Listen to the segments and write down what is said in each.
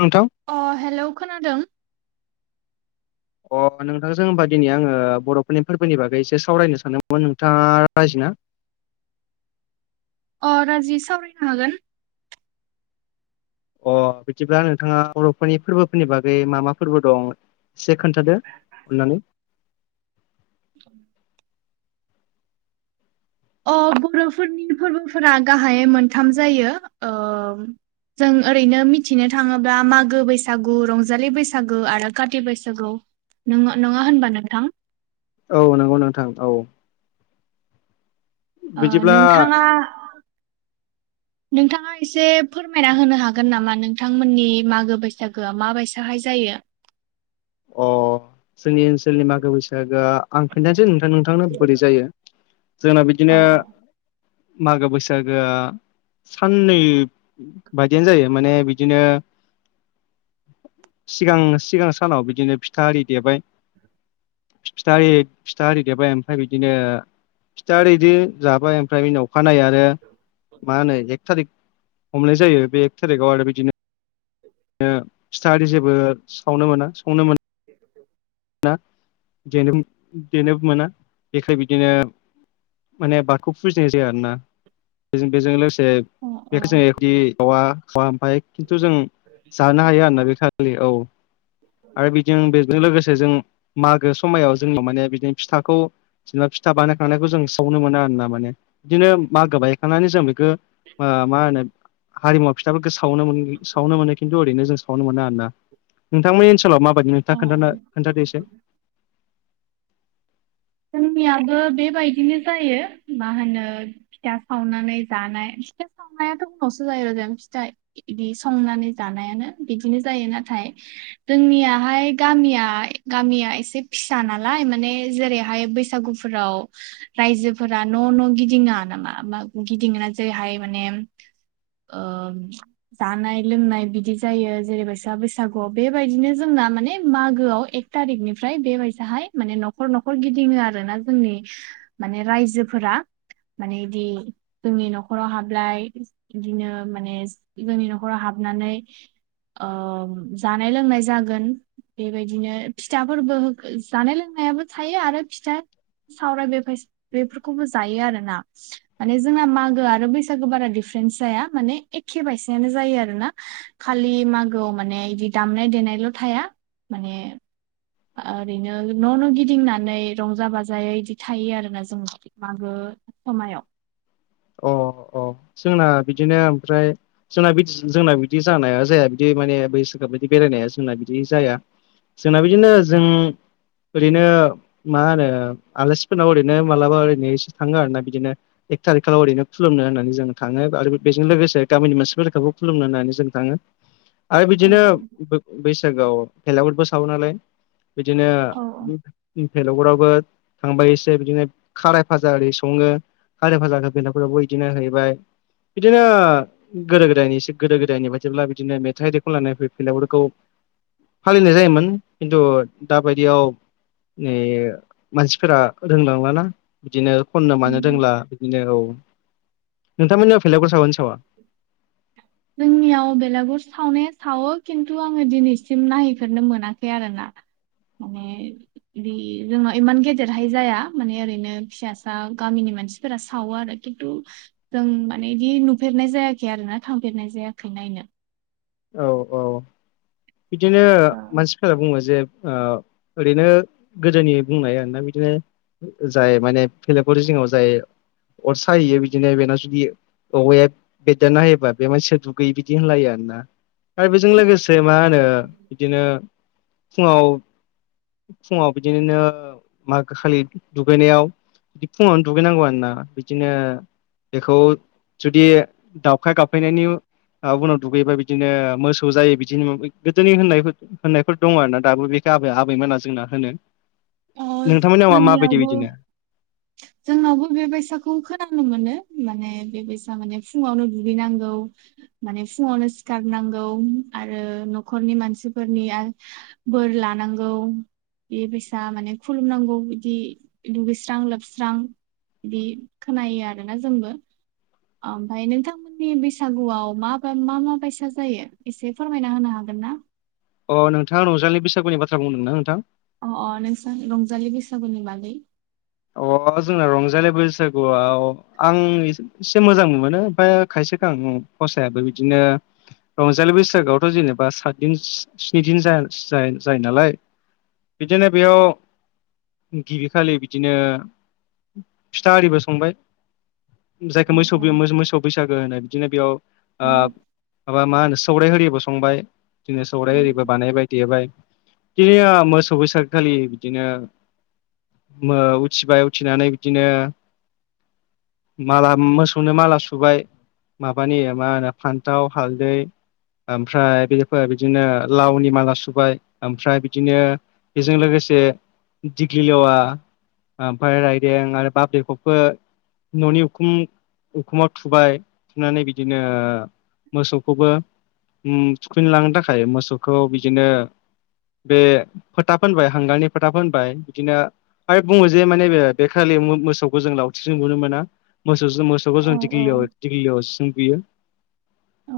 नोंथां अ हेलौ खोनादों अ नोंथांजों होमबा दिनै आङो बर' फोरनि फोरबोनि बागै एसे सावरायनो सानदोंमोन नोंथाङा राजिना अ राजि सावरायनो हागोन अ बिदिब्ला नोंथाङा बर'फोरनि फोरबोफोरनि बागै मा मा फोरबो दं से खोन्थादो अननानै [inaudible] अ बर'फोरनि फोरबोफोरा गाहायै मोनथाम जायो ओ जों ओरैनो मिथिनो थाङोब्ला मागो बैसागु रंजालि बैसागु आरो काति बैसागु नोङो नङा होनबा नोंथां औ नंगौ नोंथां औ ओ बिदिब्ला नोंथाङा [inaudible] नोंथाङा एसे फोरमायना होनो हागोन नामा नोंथांमोननि मागो बैसा गोआ माबायसाहाय जायो? [inaudible] अ जोंनि ओनसोलनि मागो बैसागोआ आं खोनन्थानोसै नोंथां नोंथांनो बोरै जायो। जोंना औ बिदिनो मागो बैसागोआ साननै बायदियानो जायो माने बिदिनो सिगां सिगां सानाव बिदिनो फिथा आरि देबाय फिथा आरि फिथा आरि देरबाय ओमफ्राय बिदिनो फिथादिनो जाबाय ओमफ्राय उनाव अखानायै आरो मा होनो एक थारिक हमनाय जायो बे एक थारिकआव आरो बिदिनो ओ फिथा आररि जेबो सावनो मोना संनो मोन [inaudible] देनोबो मोना जेखाय बिदिनो माने बादखौ फुजिनाय जाया आरोना बेजों लोगोसे औ अ बेखौ जों अ इदि खावा खा ओमफ्राय खिन्थु जों जानो हायो आरोना बे खालि औ आरो बिदि बेजों लोगोसे जों मागो समायाव जों माने बिदिनो फिथाखौ जेनेबा फिथा बानायखांनायखौ जों सावनो मोनो आर ना माने बिदिनो मा गोबाय थानानै जों बेखौ मा होनो हारिमु फिथाफोरखौ सावनो सावनो मोनो खिन्थु ओरैनो जों सावनो मोना आर ना नोंथांमोननि ओनसोलाव माबायदि अ नोंथाङा खथा अ खोनथादो एसे जोंनियाबो बेबायदिनो जायो मा होनो फिथा सावनानै जानाय फिथा सावनायाथ' उनावसो जायो आरो ज फिथाइ बिदि संनानै जानायानो बिदिनो जायो नाथाय जोंनियाहाय गामिया गामिया एसे फिसा नालाय माने जेरै बेहाय बैसागुफोराव रायजोफोरा न' न' गिदिङा नामा गिदिङा जेरैहाय माने आ जानाय लोंनाय बिदि जायो जेरैबायसा बैसागु बेबायदिनो जोंना माने मागोआव थारिखनिफ्राय बेबायसाहाय माने न'खर न'खर गिदिङो आर ना जोंनि माने रायजोफोरा माने बिदि जोंनि न'खराव हाबलाय बिदिनो माने जोंनि न'खराव हाबनानै जानाय लोंनाय जागोन बेबायदिनो फिथाफोरबो जानाय लोंनायाबो थायो आरो फिथा सावराय बेफ बेफोरखौबो जायो आरोना माने जोंना मागो आरो बैसागो बारा दिफारेन्स जाया माने एखे बायसेयानो जायो आरो ना खालि मागोआव माने बिदि दामनाय देनायल' थाया माने ओरैनो न' न' गिदिंनानै रंजा बाजायै इदि थायो आरोना जोङो मागो समायाव अ अ जोंना बिदिनो ओमफ्राय जोंना बिदि जोंना बिदि जानाया जाया बिदि माने बैसागआ बिदि बेरायनाया जोंना बिदि जाया जोंना बिदिनो जों ओरैनो मा होनो आलासिफोरनाव ओरैनो मालाबा ओरैनोसे थाङो आरो ना बिदिनो एक थारिख आखावरिनो खुलुमनो होननानै जों थाङो आरो बेजों लोगोसे गामिनि मोनसेबो लेखाखौ खुलुमनो होननानै जों थाङो आरो औ बिदिनो औ बैसागोआव फेलाफोरबो सावो नालाय बिदिनो औ औ इ भेलगुरावबो थांबायसेो बिदिनो खाराय भाजा ओरै सङो खाराय भाजा बेलाफोरावबो बिदिनो हैबाय बिदिनो गोदो गोदायनि एसे गोदो गोदायनि बायदिब्ला बिदिनो मेथाइ दैखौ लानानै फै फैलाफोरखौ फालिनाय जायोमोन खिन्थु दाबायदियाव नै मानसिफोरा रोंलांलाना बिदिनो खननो मानो रोंला बिदिनो औ नोंथांमोननियाव बेलागुर सागोना सावा [inaudible] जोंनियाव बेलागुर सावनाया सावो खिन्थु आङो दिनैसिम नायहैफेरनो मोनाखै आरोना माने बि जोंनाव इमान गेदेरहाय जाया माने ओरैनो फिसासा गामिनि मानसि फोर सावो आरो खिन्थु जों माने बिदि नुफेरनाय जायाखै आरो ना थांफेरनाय जायाखै नायनो औ औ बिदिनो औ मानसिफोरा बुङो जे ओरैनो गोदोनि बुंनाया आरोना बिदिनो जाय माने फलेगि जिङाव जाय अर साहैयो बिदिनो बेनाव जुदि औवाया बेददारना हायोबा बे मान सो दुगैयि बिदि होनलायो आरोना आरो बेजों लोगोसे मा होनो बिदिनो फुङाव फुङाव बिदिनो मागो खालि दुगैनायाव बिदि फुङावनो दुगैनांगौ आरोना बिदिनो बेखौ जुदि दावखाय गाबफैनायनि उनाव दुगैबा बिदि बिदिनो मोसौ जायो बिदिनो माबा गोदोनि होननायफोर होननायफोर दङ आरो ना दाबो बेखौ आबै आबैमोना जोंना होनो अ नोंथांमोननियावा माबायदि जोंनियावबो बिदिनो जोंनावबो बेबायसाखौ खोनानो मोनो माने बेबायसा माने फुङावनो दुगैनांगौ माने फुङावनो सिखारनांगौ आरो न'खरनि मानसिफोरनि बोर लानांगौ बे फैसा माने खुलुमनांगौ बिदि दुगैस्रां लोब हास्रां बिदि खोनायो आरोना जोंबो ओमफ्राय नोंथां प्रि बैसागुआव मा मा मा बायसा जायो एसे फोरमायना होनो हागोन ना अहोंथाङा रंजालि बैसागुनि बाथ्रा बुंदों ना नोंथां अ अ नोंसा रंजालि बैसागुनि बागै अ जोंना रंजालि बैसागुआव आं इस एसे मोजां मोनो ओमफ्राय खायसे खां फसायाबो बिदिनो रंजालि बैसागोआवथ' जेनेबा सातदिन स्नि दिन जायो नालाय बिदिनो बेयाव गिबि खालि बिदि बिदिनो फिथा आरिबो संबाय जायखौ औ मोसौ मोसौ बैसागु लोगो होनो बिदिनो बेयाव माबा मा होनो सौराइ ओरिबो संबाय बिदिनो सौराय औ एरिबो बानायबाय देबाय बिदिनो मोसौ बैसागोखालि बिदिनो उथिबाय उथिनानै बिदिनो माला मोसौनो माला सुबाय माबानि मा होनो फान्थाव हालदै ओमफ्राय बेफोर बिदिनो लावनि माला सुबाय ओमफ्राय बिदिनो बेजों लोगोसे दिग्लिलेवा ओमफ्राय रायदों आरो बाबलिकबो न'नि उखुम उखुमाव थुबाय थुनानै बिदिनो मोसौखौबो थुखैनलांनो थाखाय मोसौखौ बिदिनो बे फोथा फोनबाय हांगारनि फोथा फोनबाय बिदिनो ओमफ्राय बुङो जे माने बे बेखालि मोसौखौ जों लावथिजों बुनो मोना मोसौ मोसौखौ औ जों औ दिग्लीयाव दिग्लीलेवाजों बुयो औ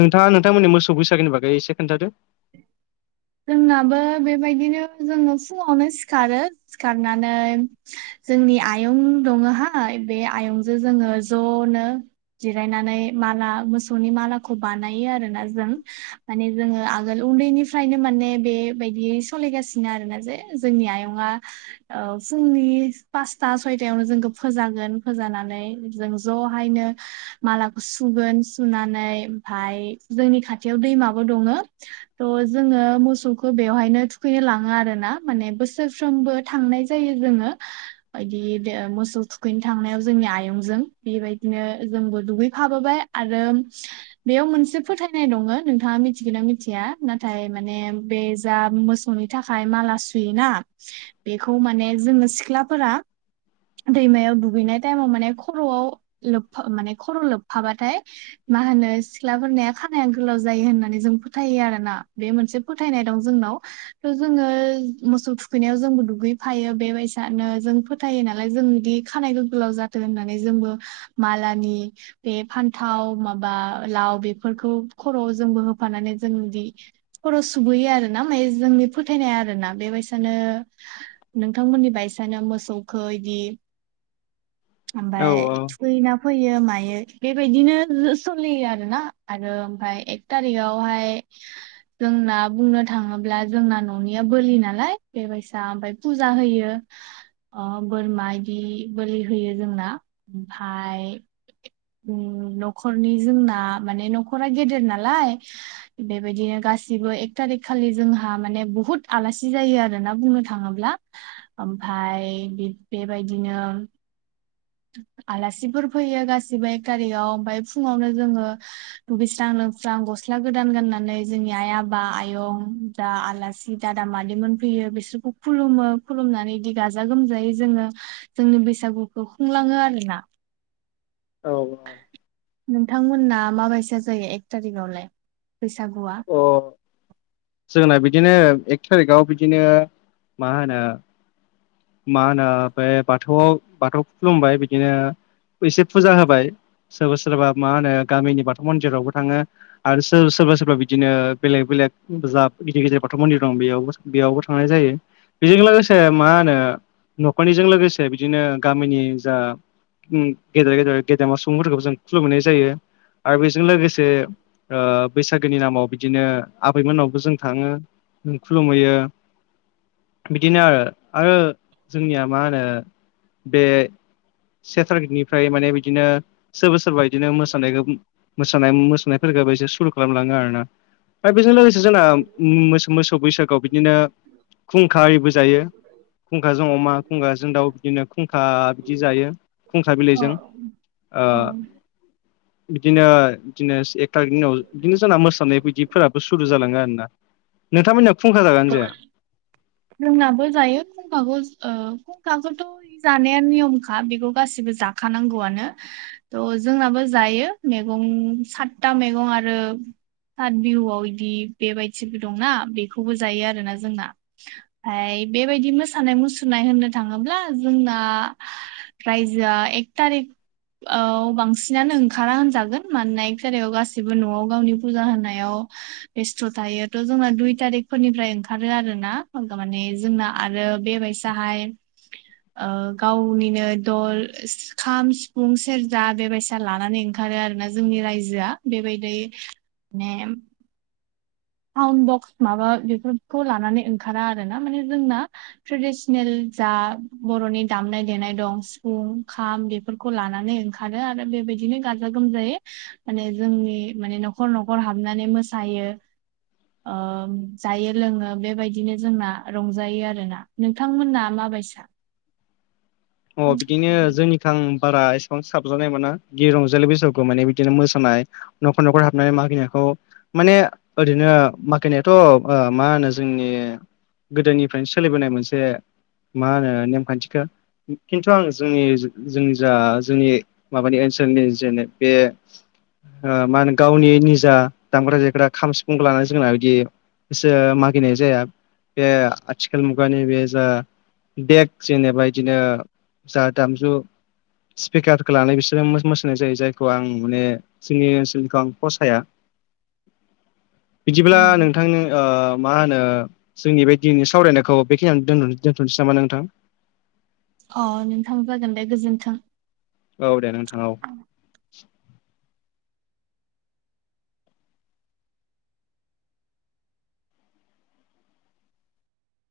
नोंथाङा नोंथांमोननि मोसौ गैसागोननि बागै एसे खोन्थादो जोंनाबो बेबायदिनो जोङो फुङावनो सिखारो सिखारनानै जोंनि आयं दङहाय बे आयंजों जोङो ज'नो जिरायनानै माला मोसौनि मालाखौ बानायो आरोना जों माने जोङो आगोल उन्दैनिफ्राय फ्रायनो माने बेबायदि सलिगासिनो आरोना जे जोंनि आयंआ औ फुंनि पासता सयथायावनो जोंखौ फोजागोन फोजानानै जों ज'हायनो मालाखौ सुगोन सुनानै ओमफाय जोंनि खाथियाव दैमाबो दङ त जोङो मोसौखौ बेवहायनो थुखैनो लाङो आरोना माने बोसोरफ्रोमबो थांनाय जायो जोङो बिदि मोसौ थुखैनो थांनायाव जोंनि आयंजों बेबायदिनो जोंबो दुगैफाबोबाय आरो बेयाव मोनसे फोथायनाय दङ नोंथाङा मिथिगोनोनां मिथिया ना थाय माने बे जा मोसौनि थाखाय माला सुयोना बेखौ माने जोङो सिख्लाफोरा दैमायाव दुगैनाय टाइमाव माने खरआव लोबा माने खर लोबफाबाथाय मा होनो सिख्लाफोरनिा खानाया गोलाव जायो होननानै जों फोथायो आरोना बे मोनसे फोथायनाय दं जोंनाव जोङो मोसौ थुखैनायाव जोंबो दुगैफायो बेबायसानो जों फोथायो नालाय जोंदि खानाय गो गोलाव जाथों होननानै जोंबो मालानि बे फान्थाव माबा लाव बेफोरखौ खरवाव जोंबो होफानानै जोंदि खर सचबोयो आरोना माय जोंनि फोथायनाया आरो ना बेबायसानो नोंथांमोननि बायसानो मोसौखो इदि औ ओमफ्राय फैना फैयो मायो बेबायदिनो सोलियो आरोना आरो ओमफ्राय थारिगावहाय जोंना बुंनो थाङोब्ला जोंना न'निया बोलि नालाय बेबायसा ओमफ्राय फुजा होयो बोरमा बिदि बलि होयो जोंना ओमफाय न'खरनि जोंना माने न'खरा गेदेर नालाय बेबायदिनो गा सिबो एक थारिक खालि जोंहा माने बहुत आलासि जायो आरोना बुंनो थाङोब्ला ओमफाय बेबायदिनो आलासिफोर फैयो गासिबो एक थारिखाव ओमफ्राय फुङावनो जोङो दुगैस्रां लोबस्रां गस्ला गोदान गाननानै जोंनि आइ आफा आयं दा आलासि दादा मादैमोन फैयो बिसोरखौ खुलुमो खुलुमनानै बिदि गाजा गोमजायै जोङो जोंनि बैसागुखौ खुंलाङो आरोना औ नोंथांमोना माबायदि जायो एक थारिकआवलाय बैसागुआ अ जोंना बिदिनो एक थारिखाव बिदिनो मा होनो मा होनो बे बाथौआव बाथौ खुलुमबाय बिदिनो एसे फुजा होबाय सोरबा सोरबा मा होनो गामिनि बाथौ मन्दिरावबो थाङो आरो सोर सोरबा सोरबा बिदिनो बेलेग बेलेग जा गिदिर गिदिर बाथौ मन्दिर दं बेयाव बेयावबो थांनाय जायो बेजों लोगोसे मा होनो न'खरनिजों लोगोसे बिदिनो गामिनि जा गेदेर गेदेर गेदेमा सुबुंफोरखौबो जों खुलुम मोननाय जायो आरो बेजों लोगो - से ओ बैसागोनि नामाव बिदिनो आबैमोननावबो जों थाङो खुलुमहैयो बिदिनो आरो आरो जोंनिया मा होनो बे से थारिगिटनिफ्राय माने बिदिनो सोरबा सोरबा इदिनो मोसानायखौ मसानाय मोसानायफोरखौबो एसे सुरु खालामलाङो आरोना दा बेजों लोगोसे जोंङो मोसौ मोसौ बैसागोआव बिदिनो खुंखा आरिबो जायो खुंखाजों अमा खुंखाजों दाउ बिदिनो खुंखा बिदि जायो खुंखा औ बिलाइजों ओ औ बिदिनो बिदिनो से थारिकनि उनाव बिदिनो जोंना मोसानाय बायदिफोराबो सुरु जालाङो आरोना नोंथांमोननिया फुंखा जागोनना जाया जोंनाबो जायो खुंखाखौ ओ खुंखाखौथ जानाया नियमखा बेखौ गासिबो जाखानांगौआनो थ जोंनाबो जायो मैगं सातथा मैगं आरो हाथ बिहुआव इदि बेबायदिबो दंना बेखौबो जायो आरोोना जोंना ओमफ्राय बेबायदि मोसानाय मुसुरनाय होननो थाङोब्ला जोंना रायजो आं एक तारिख औ बांसिनानो ओंखारा होनजागोन मानोना एक जायगायाव गासैबो न'आव गावनि फुजा होनायाव बेस्थ' थायोथ' जोंना दुइ तारिख फोरनिफ्राय ओंखारो आरो नाार माने जोंना आरो बेबायसाहाय गावनिनो दल खाम सिफुं सेरजा बेबायदि फैसा लानानै ओंखारो आरोना जोंनि रायजोआ बेबायदि माने साउड बक्स माबा बेफोरखौ लानानै ओंखारा आरो ना माने जोंना ट्रेडिसनेल जा बर'नि दामनाय देनाय दं सिफुं खाम बेफोर फोरखौ लानानै ओंखारो आरो बेबायदिनो गाजा गोमजायै माने जोंनि माने न'खर न'खर हाबनानै मोसायो जायो लोङो बेबायदिनो जोंना रंजायो आरोोना नोंथांमोना माबायसा अ बिदिनो जोंनि थां बारा एसेबां साबजानाय माना ग रंजालि बैसागु माने बिदिनो मोसानाय न'खर न'खर हाबनाय मागिनायखौ माने ओरैनो माखायनायाथ' मा होनो जोंनि गोदोनिफ्रायनो सोलिबोनाय मोनसे मा होनो नेमखान्थिखा खिन्थु आं जोंनि जोंनि जा जोंनि माबानि ओनसोलनि जेन बे मा होनो गावनि निजा दामग्रा देग्रा खाम सिफुंखौ लानानै जोंना बिदि सो मागिनाय जाया बे आथिखाल मुगानि बे जा देक जेनेबा इदिनो जा दामजु स्पिकारखौ लानानै बिसोरो मोसानाय जायो जायखौ आं माने जोंनि ओनसोलखौ आं फसाया बिदिब्ला उम नोंथांनो मा होनो जोंनि बे दिनैनि सावरायनायखौ बेखि आं दोनथ'सै नामा नोंथां? अ नोंथां जागोन दे गोजोन्थों। औ दे नोंथां औ।